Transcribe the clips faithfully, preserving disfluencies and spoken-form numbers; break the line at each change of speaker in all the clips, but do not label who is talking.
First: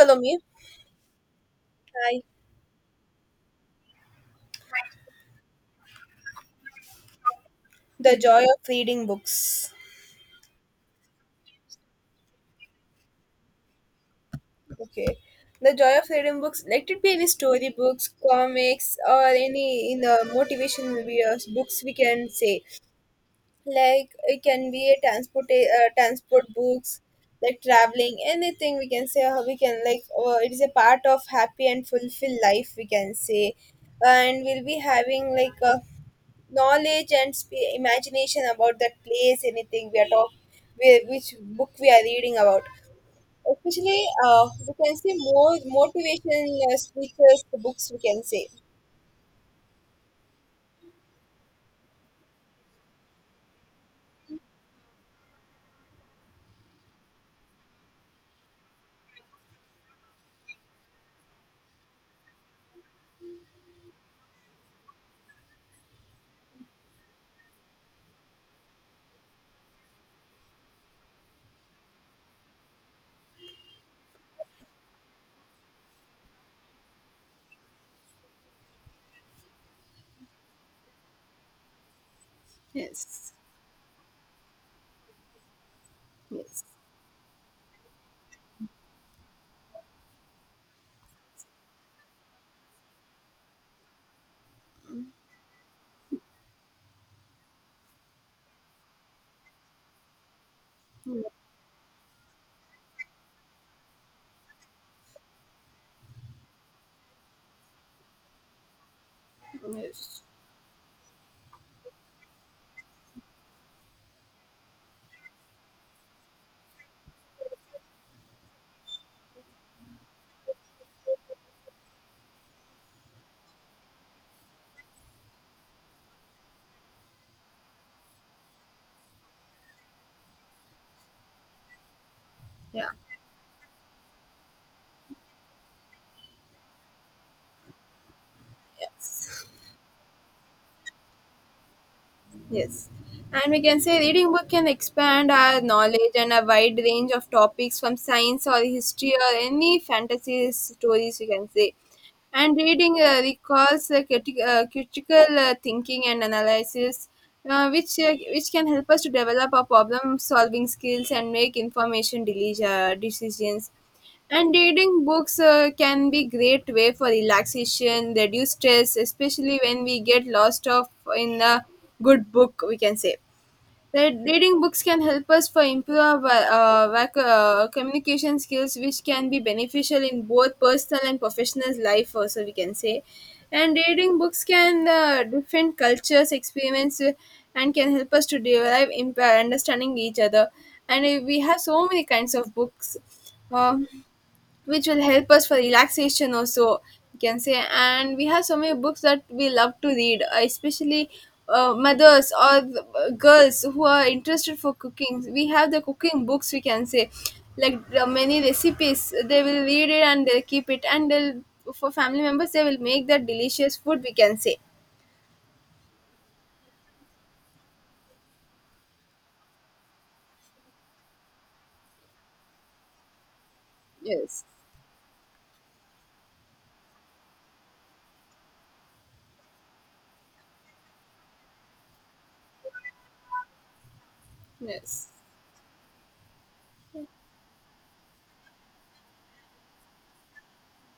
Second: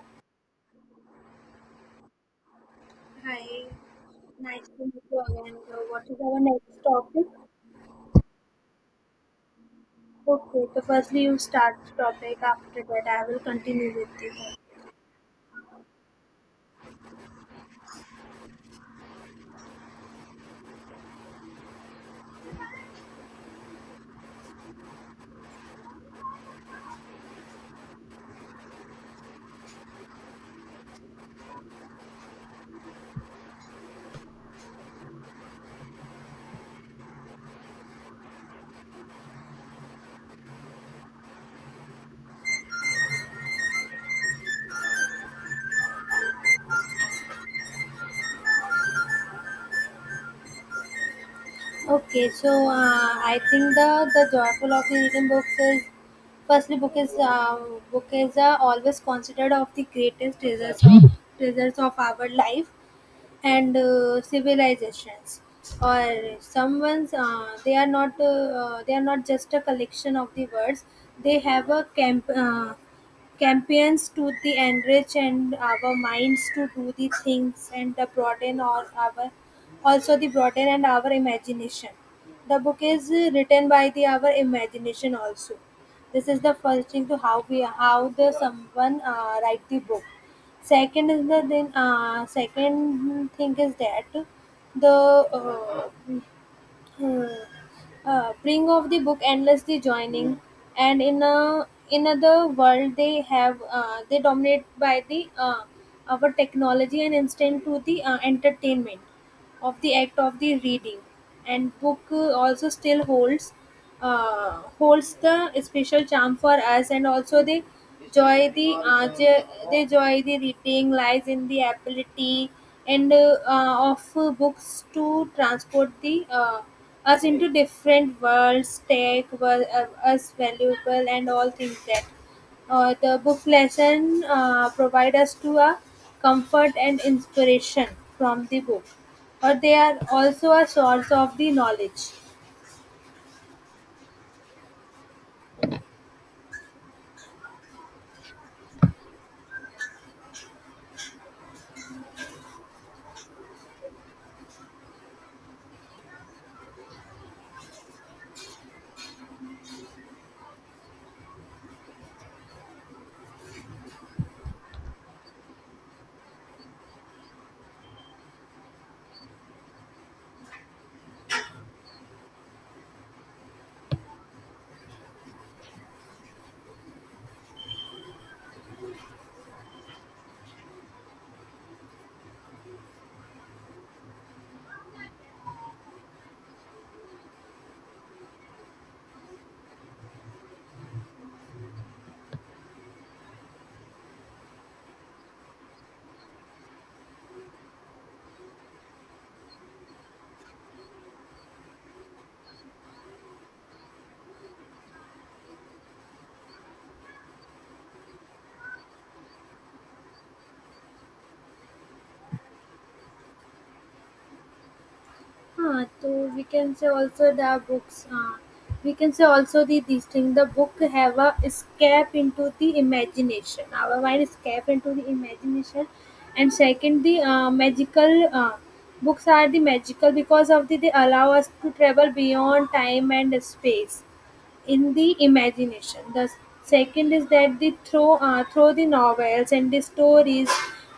Follow me. Hi.
Hi, nice to meet you again. So, what is our next topic?
The joy of reading books.
Okay, so firstly, you start the topic. After that, I will continue with you.
Okay. The joy of reading books. Let it be any storybooks, comics, or any in the motivation videos books we can say. Like it can be a transport uh, transport books, like traveling, anything we can say. How we can like uh, it is a part of happy and fulfilled life we can say, and we'll be having like a knowledge and sp- imagination about that place anything we are talking which book we are reading about especially uh, we can say more motivation uh, speakers the books we can say.
Okay, so uh, I think the the joyful of the reading books is firstly book is uh, book is uh, always considered of the greatest treasures of treasures of our life and uh, civilizations or someone's uh, they are not uh, uh, they are not just a collection of the words. They have a camp uh, campaigns to the enrich and our minds to do the things and the broaden or our also the broaden and our imagination. The book is uh, written by the our imagination also. This is the first thing to how we how the someone uh, write the book. Second is the then uh, second thing is that the uh, uh, uh, bring of the book endlessly joining, and in a in other world they have uh, they dominate by the uh, our technology and instant to the uh, entertainment of the act of the reading, and book uh, also still holds uh, holds the special charm for us, and also the joy the uh, jo- the joy the reading lies in the ability and uh, uh, of uh, books to transport the uh, us into different worlds, take wor- uh, us valuable and all things that uh, the book lesson uh, provide us to a comfort and inspiration from the book.
Yes.
Or they are also a source of the knowledge.
Yes. And we can say reading book can expand our knowledge and a wide range of topics from science or history or any fantasy stories we can say. And reading uh, recalls uh, criti- uh, critical uh, thinking and analysis, uh, which uh, which can help us to develop our problem solving skills and make information deli- uh, decisions. And reading books uh, can be great way for relaxation, reduce stress, especially when we get lost off in a good book, we can say. That reading books can help us for improve our uh, vac- uh, communication skills, which can be beneficial in both personal and professional life, also we can say. And reading books can uh, different cultures experience uh, and can help us to derive imp- understanding each other. And uh, we have so many kinds of books. Um, which will help us for relaxation also you can say, and we have so many books that we love to read uh, especially uh, mothers or the, uh, girls who are interested for cooking. We have the cooking books we can say, like uh, many recipes they will read it and they'll keep it and they'll for family members they will make that delicious food we can say.
Uh, so we can say also the books. Uh, we can say also the these thing. The book have a escape into the imagination. Our mind
Yes.
escape into the imagination, and second the uh, magical uh, books are the magical because of the they allow us to travel beyond time and space in
Yes.
the imagination. The second is that the throw uh, through the novels and the stories,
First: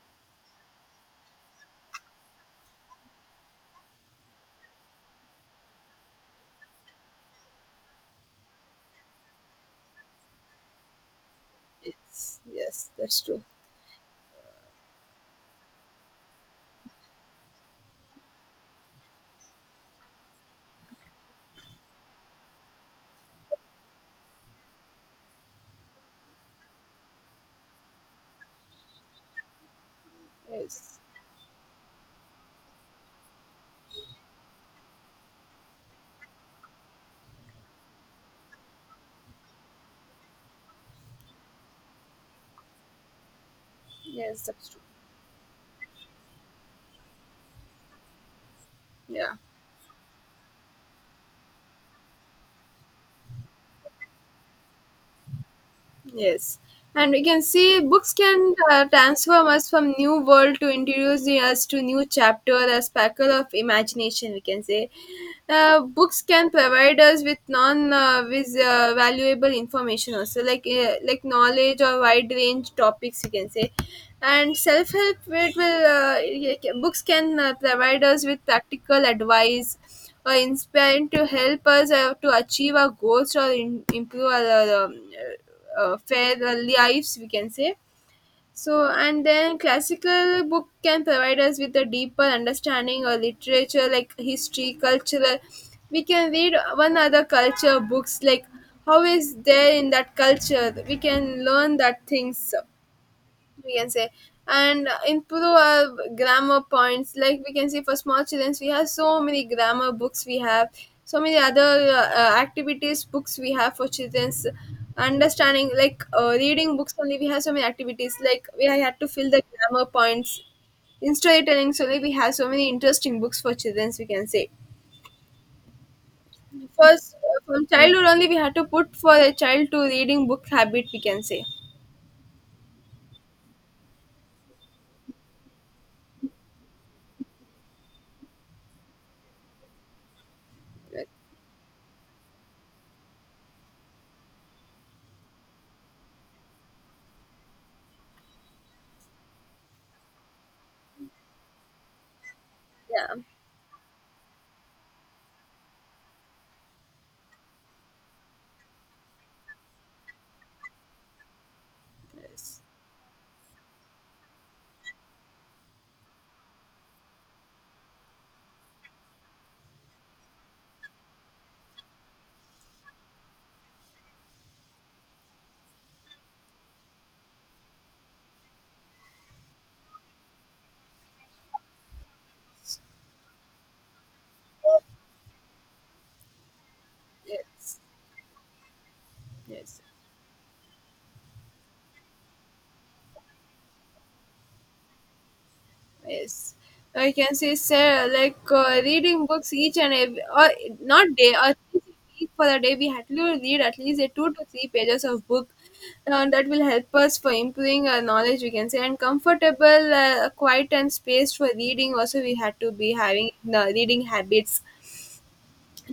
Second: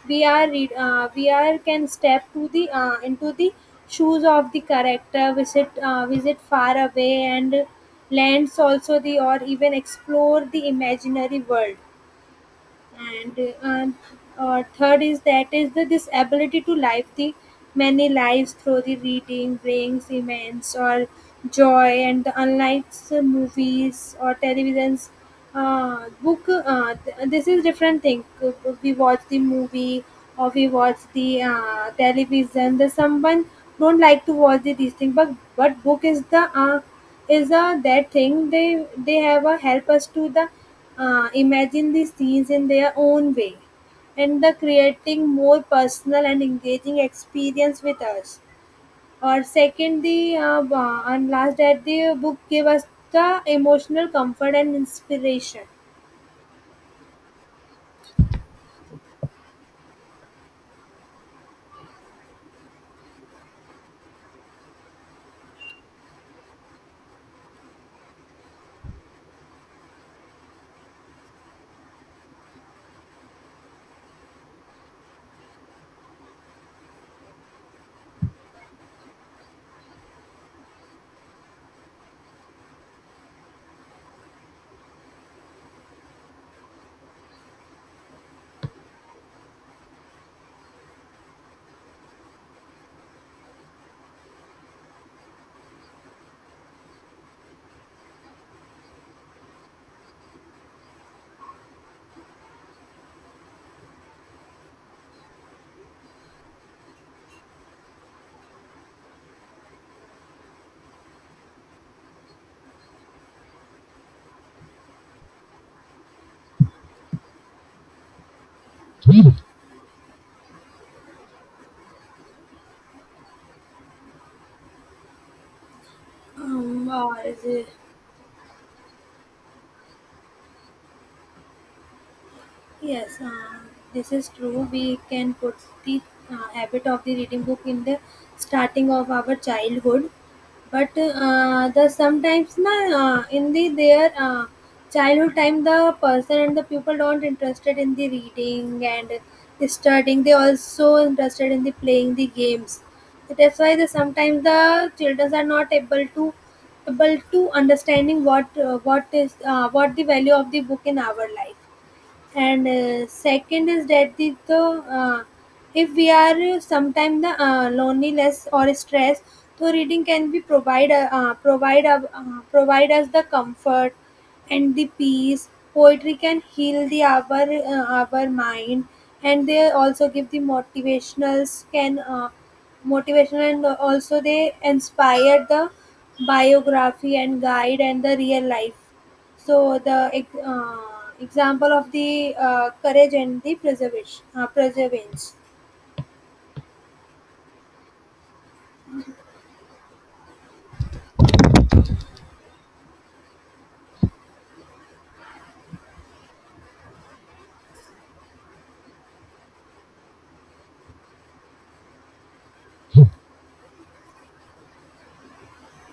we are read, uh, we are can step to the uh, into the shoes of the character, visit uh, visit far away and lands also the, or even explore the imaginary world. and uh, and, uh, Third is that is the this ability to live the many lives through the reading brings immense or joy, and the unlike uh, movies or televisions, uh, book uh, th- this is different thing. Uh, we watch the movie or we watch the uh, television, the someone don't like to watch the, these things, but but book is the uh, is a that thing they they have a help us to the uh, imagine the scenes in their own way, and
Yes,
the
that's true.
creating more personal and engaging experience with us.
Yeah.
Or second, the uh, uh, and last that the book gave us the emotional comfort and inspiration.
Yes, and we can see books can uh, transform us from new world to introduce us to new chapter, a sparkle of imagination. We can say, uh, books can provide us with non uh, with, uh, valuable information also, like uh, like knowledge or wide range topics you can say. And self help it will uh, y- y- books can uh, provide us with practical advice or inspiring to help us uh, to achieve our goals or in, improve our uh, um, uh, uh, fair uh, lives we can say. So, and then classical book can provide us with a deeper understanding of literature, like history, cultural. We can read one other culture books, like how is there in that culture. We can learn that things we can say. And uh, improve our grammar points, like we can see for small children we have so many grammar books, we have so many other uh, uh, activities books we have for children's understanding, like uh, reading books only we have so many activities like we had to fill the grammar points. In storytelling only we have so many interesting books for childrens, we can say.
Um,
First
uh,
uh, from childhood only we had to put for a child to reading book habit we can say.
Yes, uh, this is true. We can put the uh, habit of the reading book in the starting of our childhood, but
Like,
uh, the sometimes na uh, in the their uh, childhood time, the person and the people don't interested in the reading and the studying. They also interested in the playing the games.
yeah.
That's why the sometimes the children are not able to able to understanding what uh, what is uh, what the value of the book in our life,
Yes.
and uh, second is that the, the uh, if we are sometimes the uh, loneliness or stress, so reading can be provide uh, uh, provide uh, uh, provide us the comfort and the peace. Poetry can heal the our uh, our mind, and they also give the motivationals can uh, motivation, and also they inspire the biography and
Yes.
guide and the real life. so
Yes.
the ex- uh, Example of the uh, courage and the preservation, uh, preservance.
Yes, I can say, sir, like uh, reading books each and every, or not day, or week for a day, we had to read at least a two to three pages of book. Uh, that will help us for improving our knowledge, we can say, and comfortable, uh, quiet and space for reading. Also, we had to be having the reading habits,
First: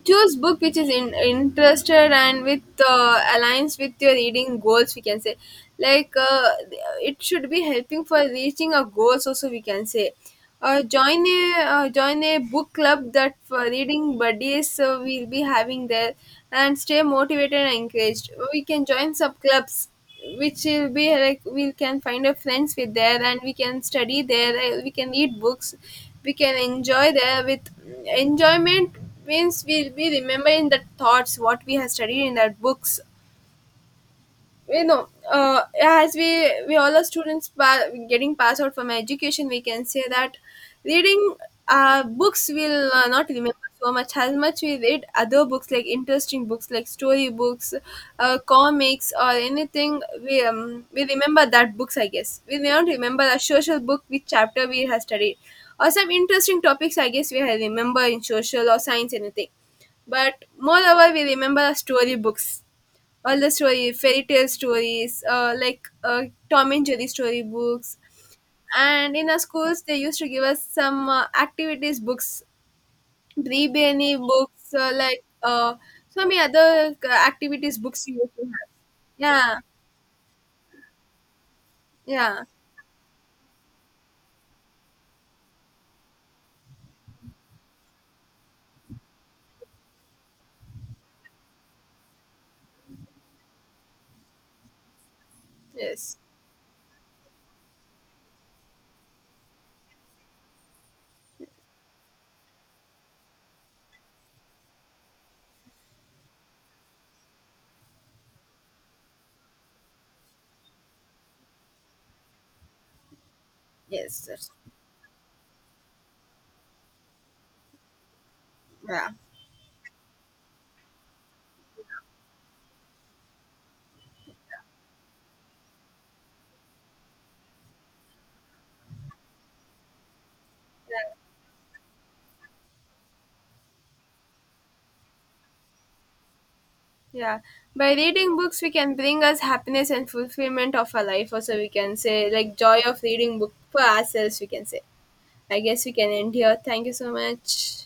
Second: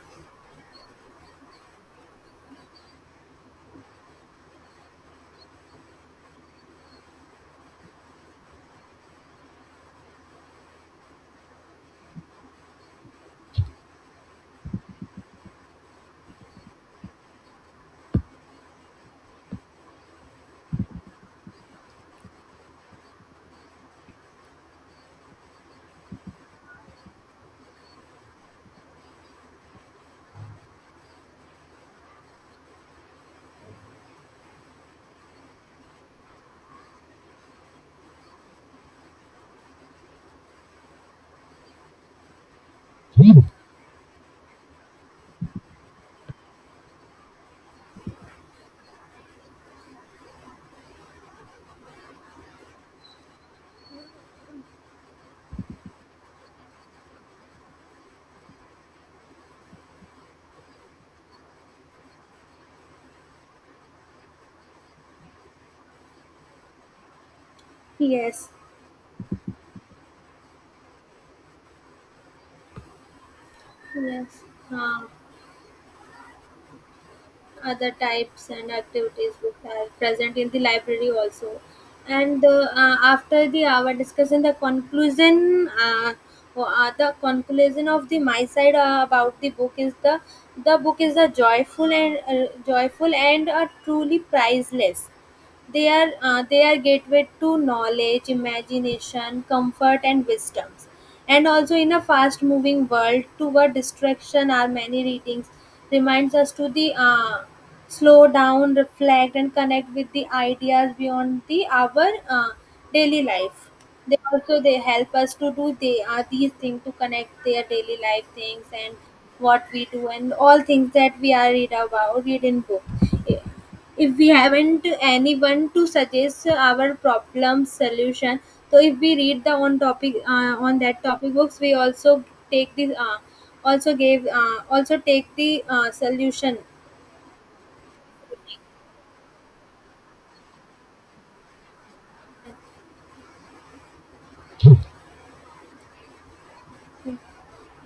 choose book which is in, interested and with uh, aligns with your reading goals we can say. like uh, it should be helping for reaching our goals also we can say. Uh, join a uh, join a book club that for reading buddies uh, we'll be having there, and stay motivated and encouraged. We can join sub clubs, which will be like we can find our friends with there and we can study there, uh, we can read books, we can enjoy there with enjoyment. Means we'll be remembering the thoughts what we have studied in our books, you know, uh, as we we all are students pa- getting passed out from education, we can say. That reading uh, books will uh, not remember so much as much. We read other books, like interesting books, like story books, uh, comics, or anything we um, we remember that books. I guess we may not remember a social book, which chapter we have studied or some interesting topics, I guess we have remember in social or science anything. But moreover we remember story books, all the story fairy tale stories, uh, like uh, Tom and Jerry story books.
Yes,
And in our schools they used to give us some uh, activities books, Rebani
yes.
books, uh,
Um,
like uh, so many other uh, activities
Other
books you used to
types
have.
and activities
Yeah.
which are present in the library also. And
Yeah.
the, uh, after the our discussion, the conclusion, uh, or, uh, the conclusion of the my side uh, about the book is the the book is a joyful and uh, joyful and a truly priceless. They are
Yes.
uh, they are gateway to knowledge, imagination, comfort, and wisdoms. And also, in a fast-moving world, toward distraction, our many readings reminds us to the uh, slow down, reflect, and connect with the ideas beyond the our uh, daily life. They
Yes, that's,
also they help us to do they are these things to connect their daily life things and
yeah.
what we do and all things that we are read about read in book. If we haven't anyone to suggest our problem solution, so if we read the on topic uh, on that topic books, we also take the uh, also gave uh, also take the uh, solution.
Yeah, by reading books we can bring us happiness and fulfillment of our life also, we can say, like joy of reading book for ourselves we can say. I guess we can end here. Thank you so much.